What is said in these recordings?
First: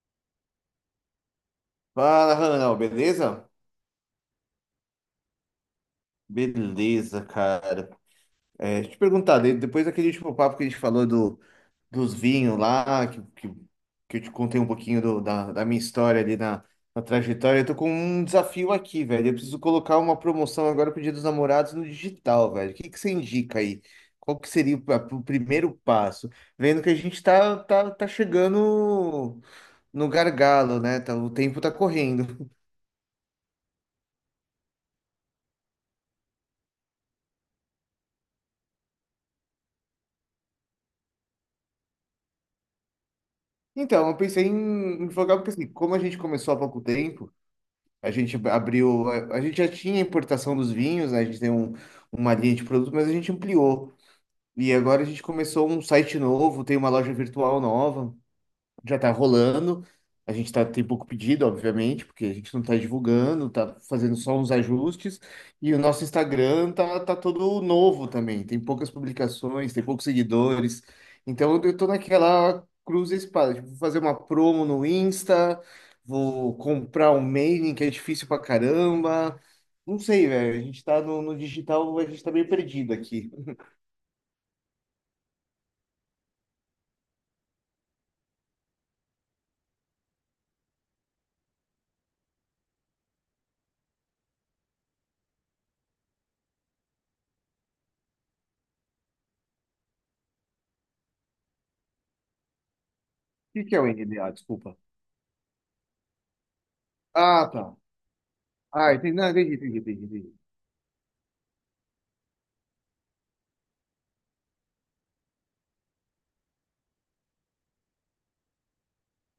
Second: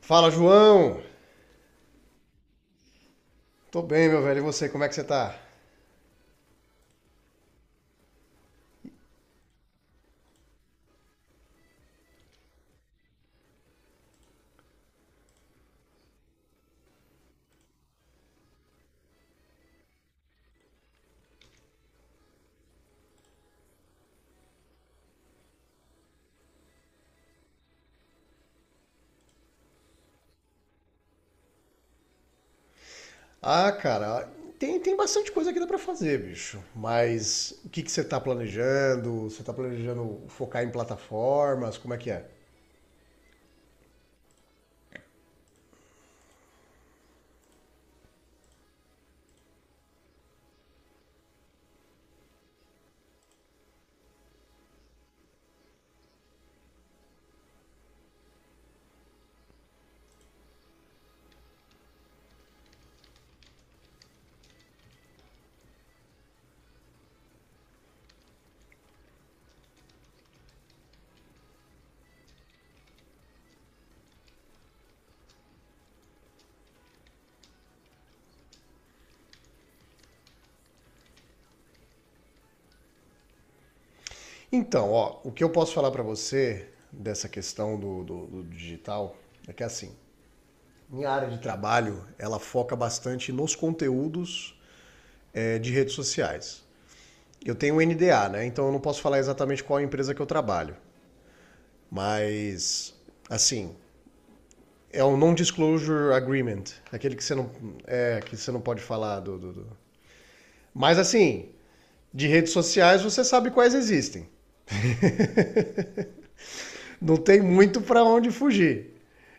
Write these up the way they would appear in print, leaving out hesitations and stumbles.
Fala, João! Fala, Ranal, beleza? Tô bem, meu velho. E você, como é que você tá? Beleza, cara. Deixa eu te perguntar, depois daquele último papo que a gente falou dos vinhos lá, que eu te contei um pouquinho da minha história na trajetória. Eu tô com um desafio aqui, velho. Eu preciso colocar uma promoção agora pro Dia dos Namorados no digital, velho. O que que você indica aí? Qual que seria o primeiro passo? Vendo que a gente tá chegando no gargalo, né? Tá, o tempo tá correndo. Ah, cara, tem bastante coisa que dá pra fazer, bicho. Mas o que que você tá planejando? Você tá planejando focar em plataformas? Como é que é? Então, eu pensei em focar, porque assim, como a gente começou há pouco tempo, a gente já tinha importação dos vinhos, né? A gente tem um, uma linha de produtos, mas a gente ampliou. E agora a gente começou um site novo, tem uma loja virtual nova já tá rolando. Tem pouco pedido, obviamente, porque a gente não tá divulgando, tá fazendo só uns ajustes. E o nosso Instagram tá todo novo também. Tem poucas publicações, tem poucos seguidores. Então eu tô naquela cruz e espada. Tipo, vou fazer uma promo no Insta, vou comprar um mailing que é difícil pra caramba. Não sei, velho. A gente tá no digital, a gente tá meio perdido aqui. O Então, ó, o que eu posso falar pra você dessa questão do digital é que assim, minha área de trabalho, ela foca bastante nos conteúdos de redes sociais. Eu tenho um NDA, né? Então eu não posso falar exatamente qual empresa que eu trabalho. Mas, que assim, que é o NDA? Desculpa. é um non-disclosure agreement, aquele que você não Ah, tá. é que você não pode Ah, entendi. falar Não, do, do, entendi, do. entendi, entendi. Mas assim, de redes sociais você sabe quais existem. Não tem muito para onde fugir.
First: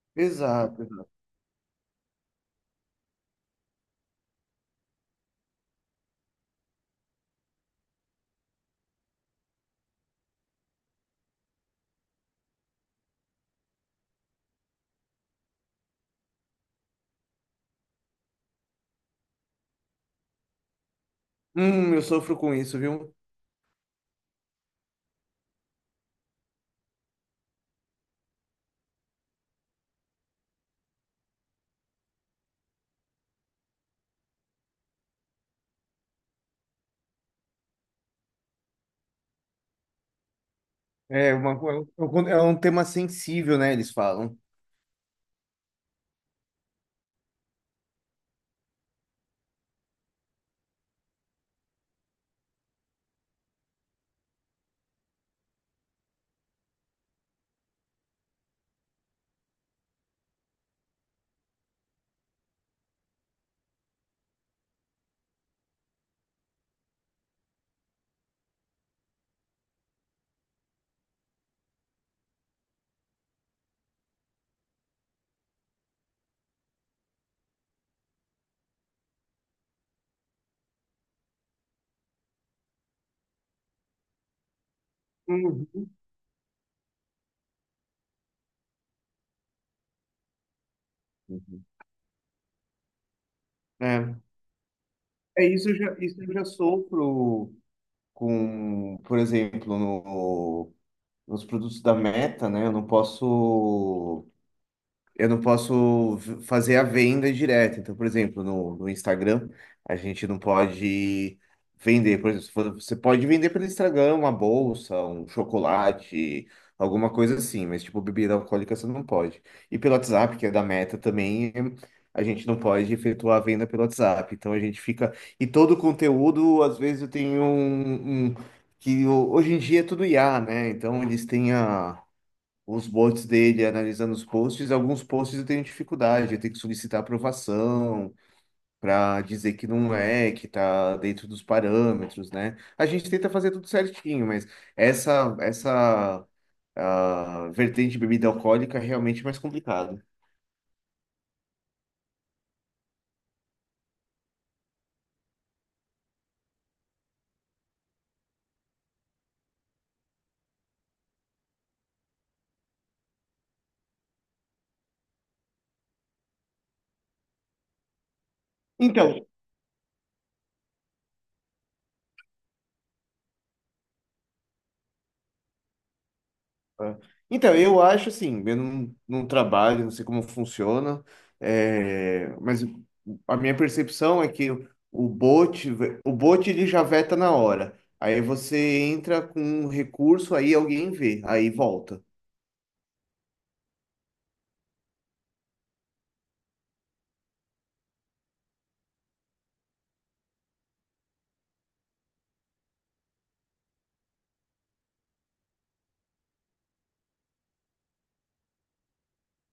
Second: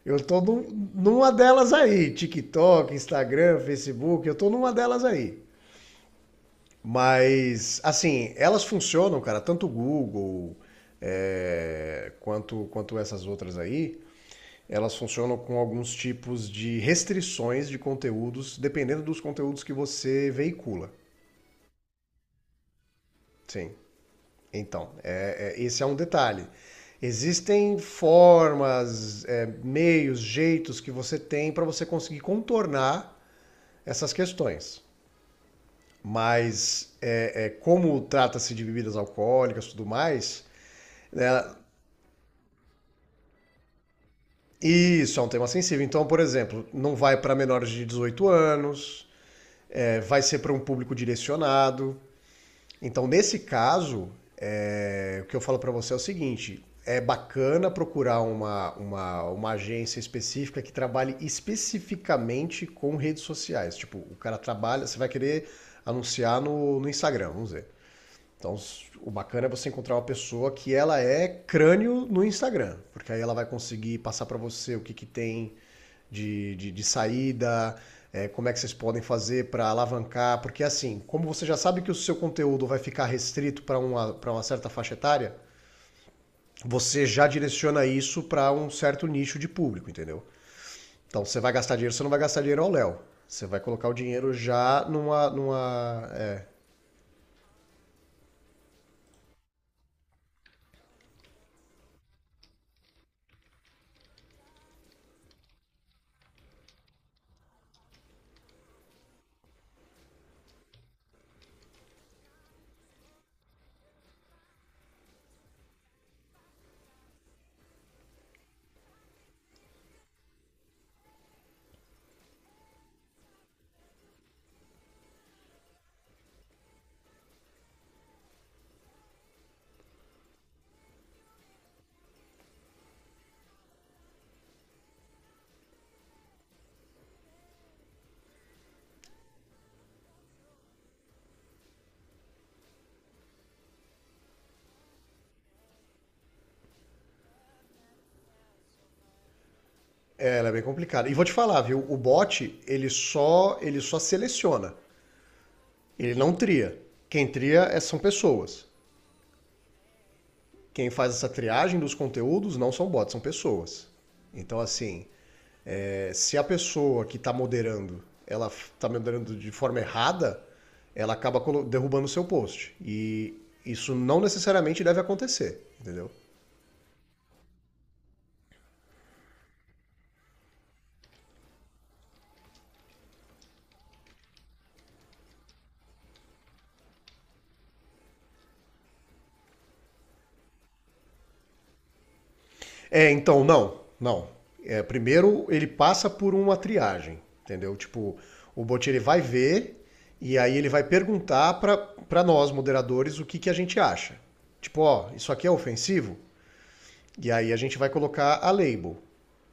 Eu tô num- Exato. Numa delas aí, TikTok, Instagram, Facebook, eu tô numa delas aí. Mas assim, elas funcionam, cara, tanto o Google quanto essas outras aí, elas funcionam com alguns tipos de restrições de conteúdos, dependendo dos conteúdos que você veicula. Eu sofro com isso, viu? Sim. Então, esse é um detalhe. Existem formas, é, meios, jeitos que você tem para você conseguir contornar essas questões. Mas, como trata-se de bebidas alcoólicas e tudo mais, né, É, uma, É um tema sensível, né? Eles falam. isso é um tema sensível. Então, por exemplo, não vai para menores de 18 anos, é, vai ser para um público direcionado. Então, nesse caso, é, o que eu falo para você é o seguinte: é bacana procurar uma agência específica que trabalhe especificamente com redes sociais. Tipo, o cara trabalha, você vai querer anunciar no Instagram, vamos dizer. Então, o bacana é você encontrar uma pessoa que ela é crânio no Instagram, porque aí ela vai conseguir passar para você o que, que tem de saída, é, como é que vocês podem fazer para alavancar, porque assim, como você já sabe que o seu conteúdo vai ficar restrito para para uma certa faixa etária, Uhum. você já direciona isso para um certo nicho de público, entendeu? Então, você vai Uhum. gastar dinheiro, você não vai gastar dinheiro ao Léo. Você vai colocar o É, dinheiro já numa, é, numa, isso eu já é. sofro com, por exemplo, no, nos produtos da Meta, né? Eu não posso. Eu não posso fazer a venda direta. Então, por exemplo, no Instagram, a gente não pode vender. Por exemplo, se for- você pode vender pelo Instagram uma bolsa, um chocolate, alguma coisa assim, mas tipo, bebida alcoólica você não pode. E pelo WhatsApp, que é da Meta também, a gente não pode efetuar a venda pelo WhatsApp. Então a gente fica. E todo o conteúdo, às vezes, eu tenho um. Um- Que hoje em dia é tudo IA, né? Então eles têm os bots dele, analisando os posts, alguns posts eu tenho dificuldade, eu tenho que solicitar aprovação para dizer que não é, que tá dentro dos parâmetros, né? A gente tenta fazer tudo certinho, mas essa vertente de bebida alcoólica é realmente mais complicado. É, ela é bem complicada. E vou te falar, viu? O bot, ele só seleciona. Ele não tria. Quem tria são pessoas. Quem faz essa triagem dos conteúdos não são bots, são pessoas. Então, assim, é, se a pessoa que está moderando, ela está Então, moderando de forma errada, ela derrubando o seu post. E isso não necessariamente deve acontecer, entendeu? É. Então, eu acho assim, eu não trabalho, não sei como funciona, é, mas a minha percepção é que o bot, o bot ele já veta na hora. Aí você entra com um recurso, aí alguém vê, aí volta. É, então, não. É, primeiro ele passa por uma triagem, entendeu? Tipo, o bot ele vai ver e aí ele vai perguntar pra nós, moderadores, o que, que a gente acha. Tipo, ó, isso aqui é ofensivo? E aí a gente vai colocar a label.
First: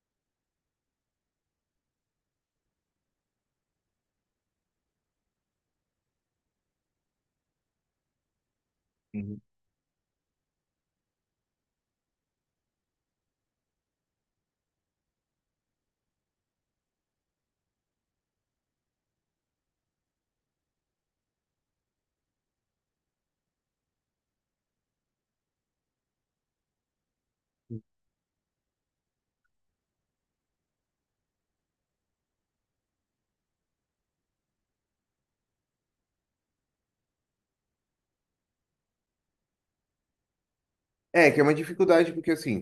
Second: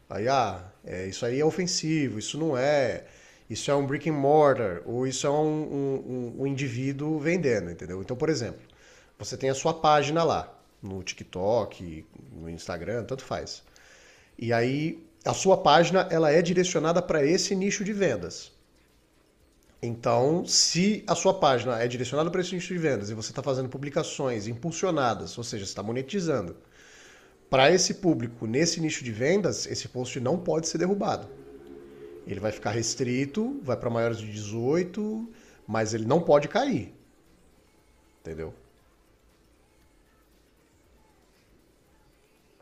Aí, ah, é, isso aí é ofensivo, isso não é, isso é um brick and mortar, ou isso é um indivíduo vendendo, entendeu? Então, por exemplo, você Uhum. tem a sua página lá, no TikTok, no Instagram, tanto faz. E aí a sua página ela é direcionada para esse nicho de vendas. Então, se a sua página é direcionada para esse nicho de vendas e você está fazendo publicações impulsionadas, ou seja, você está monetizando, para esse público nesse nicho de vendas, esse post não pode ser derrubado. Ele vai ficar restrito, vai para maiores de 18, mas ele não pode cair, entendeu? É, que é uma dificuldade, porque assim,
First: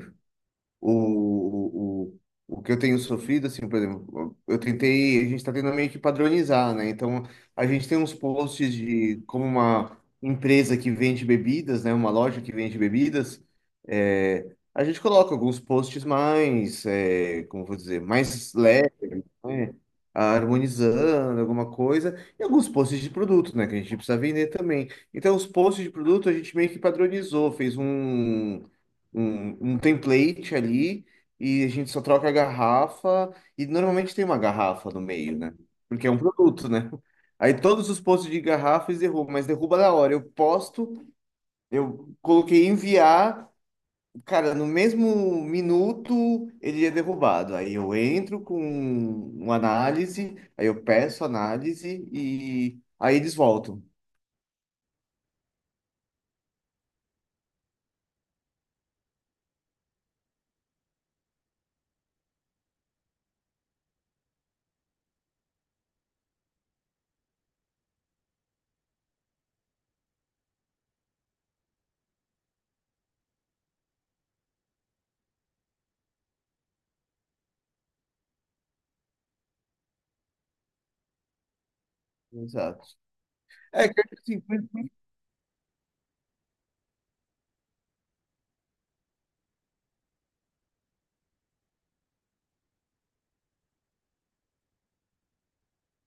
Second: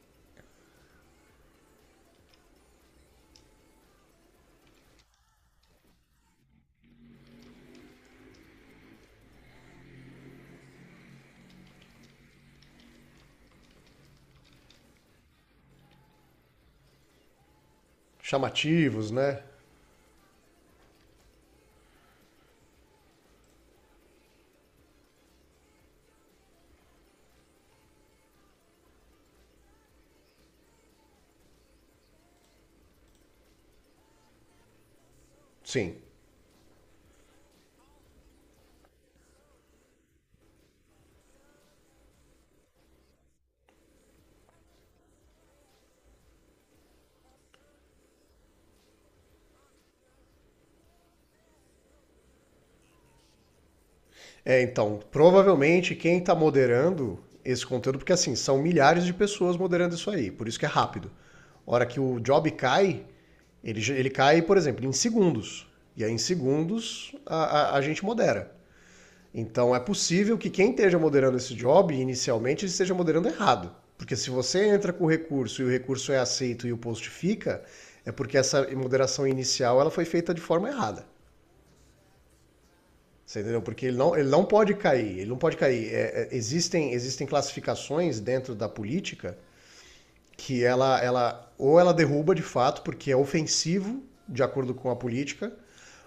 o, o que eu tenho sofrido, assim, por exemplo, eu tentei, a gente está tentando meio que padronizar, né? Então, a gente tem uns posts de como uma empresa que vende bebidas, né? Uma loja que vende bebidas, é, a gente coloca alguns posts mais, é, como eu vou dizer, mais leves, Chamativos, né? né? Harmonizando alguma coisa, e alguns posts de produto, né, que a gente precisa vender também. Então, os posts de produto a gente meio que padronizou, fez um, um, um template ali e a gente só troca a garrafa e normalmente tem uma garrafa no meio, né? Sim. Porque é um produto, né? Aí todos os posts de garrafas derrubam, mas derruba na hora. Eu posto, eu coloquei enviar, cara, no mesmo minuto ele é derrubado. Aí eu entro com uma análise, aí eu peço análise e aí eles voltam. É, então, provavelmente quem está moderando esse conteúdo, porque assim, são milhares de pessoas moderando isso aí, por isso que é rápido. A hora que o job cai, ele cai, por exemplo, em segundos. E aí, em segundos, a gente modera. Então, é possível que quem esteja moderando esse job, inicialmente, esteja moderando errado. Porque se você entra com o recurso e o recurso é aceito e o post fica, é porque essa moderação inicial ela foi feita de forma errada. Exato. Você entendeu? Porque É, que ele assim, não pode cair. Ele não pode cair. Existem, classificações dentro da política que ela ou ela derruba de fato porque é ofensivo de acordo com a política,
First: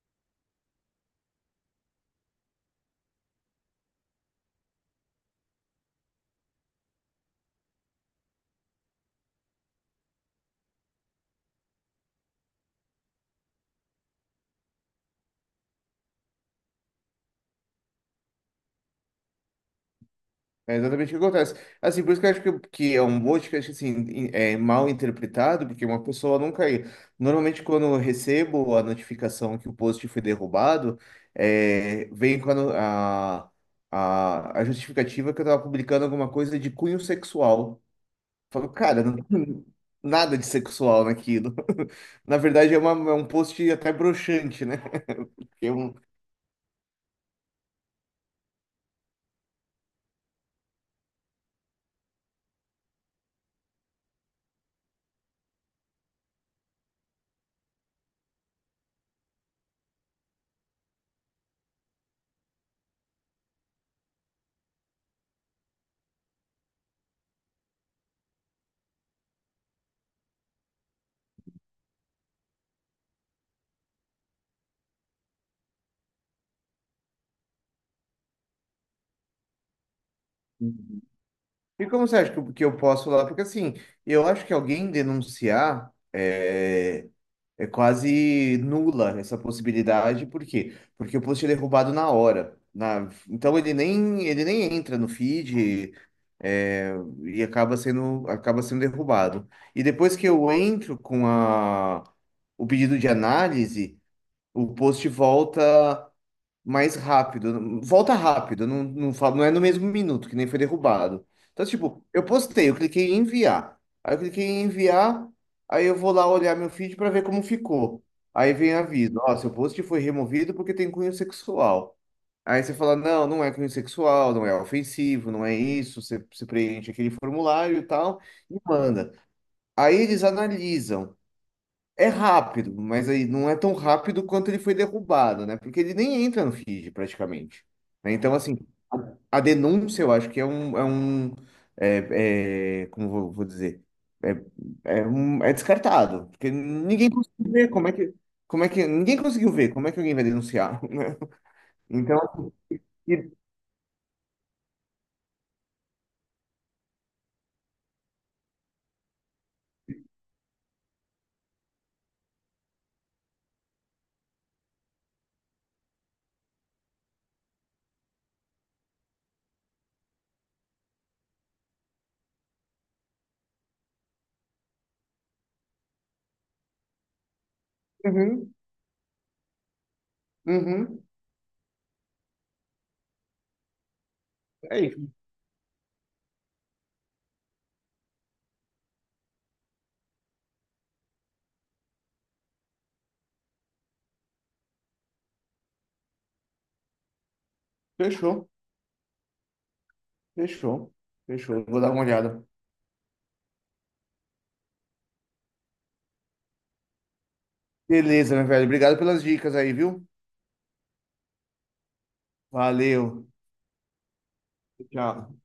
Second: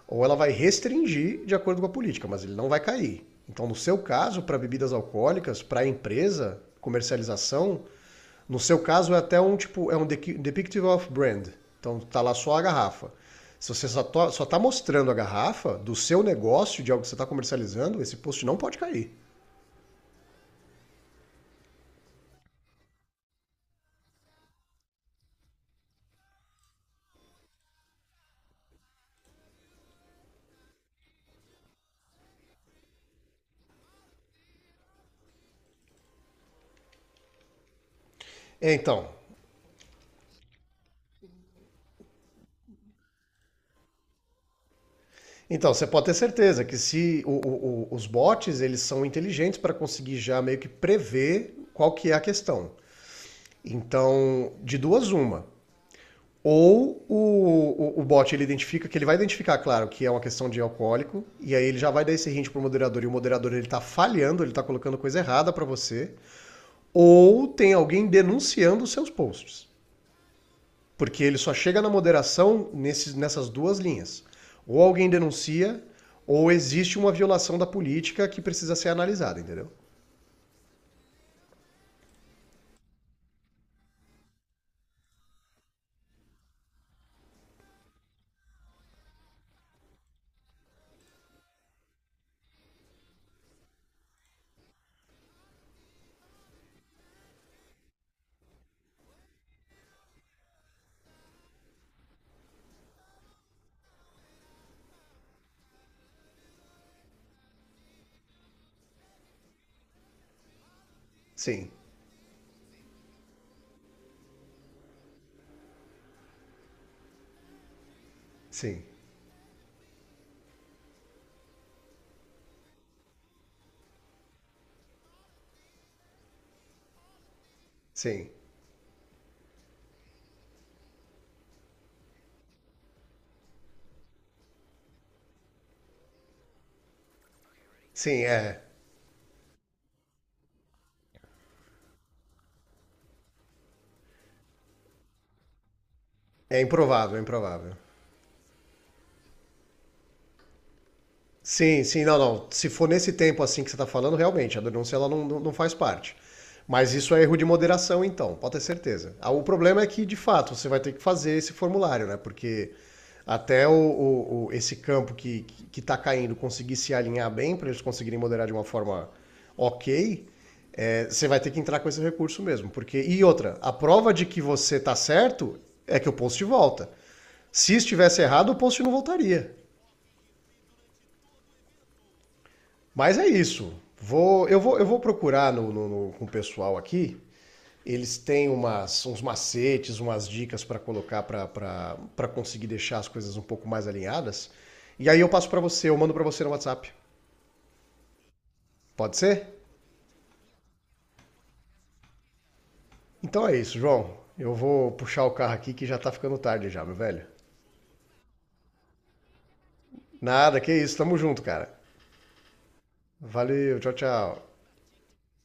ou ela vai restringir de acordo com a política, mas ele não vai cair. Então, no seu caso, para bebidas alcoólicas, para a empresa, comercialização, no seu caso é até um tipo, é um depictive of brand. Então tá lá só a garrafa. Se você só, só tá mostrando a garrafa do seu negócio, de algo que você está comercializando, esse post não pode cair. É exatamente o que acontece. Assim, por isso que eu acho que é um mote que eu acho assim, é mal interpretado, porque uma pessoa nunca. Normalmente, quando eu recebo a notificação que o post foi derrubado, é, vem a justificativa que eu tava publicando alguma coisa de cunho sexual. Eu falo, É, cara, então, não tem nada de sexual naquilo. Na verdade, é, uma, é um post até broxante, né? Porque é então você um, pode ter certeza que se os bots eles são inteligentes para conseguir já meio que prever qual que é a questão. Então, de duas uma, ou o bot ele identifica, que ele vai identificar, claro, que é uma questão de alcoólico, e aí ele já vai dar esse hint pro moderador, e o moderador ele tá falhando, ele tá colocando coisa errada para você. Ou tem alguém denunciando os seus posts. Porque ele só chega na moderação nessas duas linhas. Ou alguém denuncia, ou existe uma violação da política que precisa ser analisada, entendeu? e como você acha que eu posso falar? Porque assim, eu acho que alguém denunciar é, é quase nula essa possibilidade. Por quê? Porque o post é derrubado na hora. Na, então ele nem entra no feed é, e acaba sendo derrubado. E depois que eu entro com a, o pedido de análise, o post volta mais rápido, volta rápido, não é no mesmo minuto que nem foi derrubado. Então, Sim, tipo, eu postei, eu cliquei em enviar. Aí eu cliquei em enviar, aí eu vou lá olhar meu feed para ver como ficou. Aí vem sim, aviso, ó, seu post foi removido porque tem cunho sexual. Aí você fala, não, não é cunho sexual, não é ofensivo, não é isso. Você, você preenche aquele formulário e tal, sim, e manda. Aí eles analisam. É rápido, mas aí não é tão rápido quanto ele foi derrubado, né? Porque ele nem entra no feed, praticamente. Né? sim, Então, assim, é. a denúncia eu acho que é é um como vou, vou dizer, é, é descartado, porque É ninguém improvável, é conseguiu ver improvável. Como é que ninguém conseguiu ver como é que alguém vai denunciar, né? Sim, sim, não, Então, não. Se for nesse e- tempo assim que você está falando, realmente, a denúncia ela não faz parte. Mas isso é erro de moderação, então, pode ter certeza. Ah, o problema é que, de fato, você vai ter que fazer esse formulário, né? Porque até esse campo que está caindo conseguir se alinhar bem para eles conseguirem moderar de uma forma ok, é, você vai ter que entrar com esse recurso mesmo. Porque, e outra, a prova de que você está certo é que o post volta. Se estivesse errado, uhum, o post não voltaria. uhum, Mas é isso. Eu é vou isso. procurar com o pessoal aqui. Eles têm umas, uns macetes, umas dicas para colocar para conseguir deixar as coisas um pouco mais alinhadas. E aí eu passo para você, eu mando para você no WhatsApp. Fechou, Pode ser? fechou, fechou. Vou dar uma olhada. Então é isso, João. Eu vou puxar o carro aqui que já tá ficando tarde já, meu velho. Beleza, meu velho. Obrigado pelas dicas aí, viu? Nada, que isso. Tamo junto, cara. Valeu. Valeu, tchau, tchau. Tchau.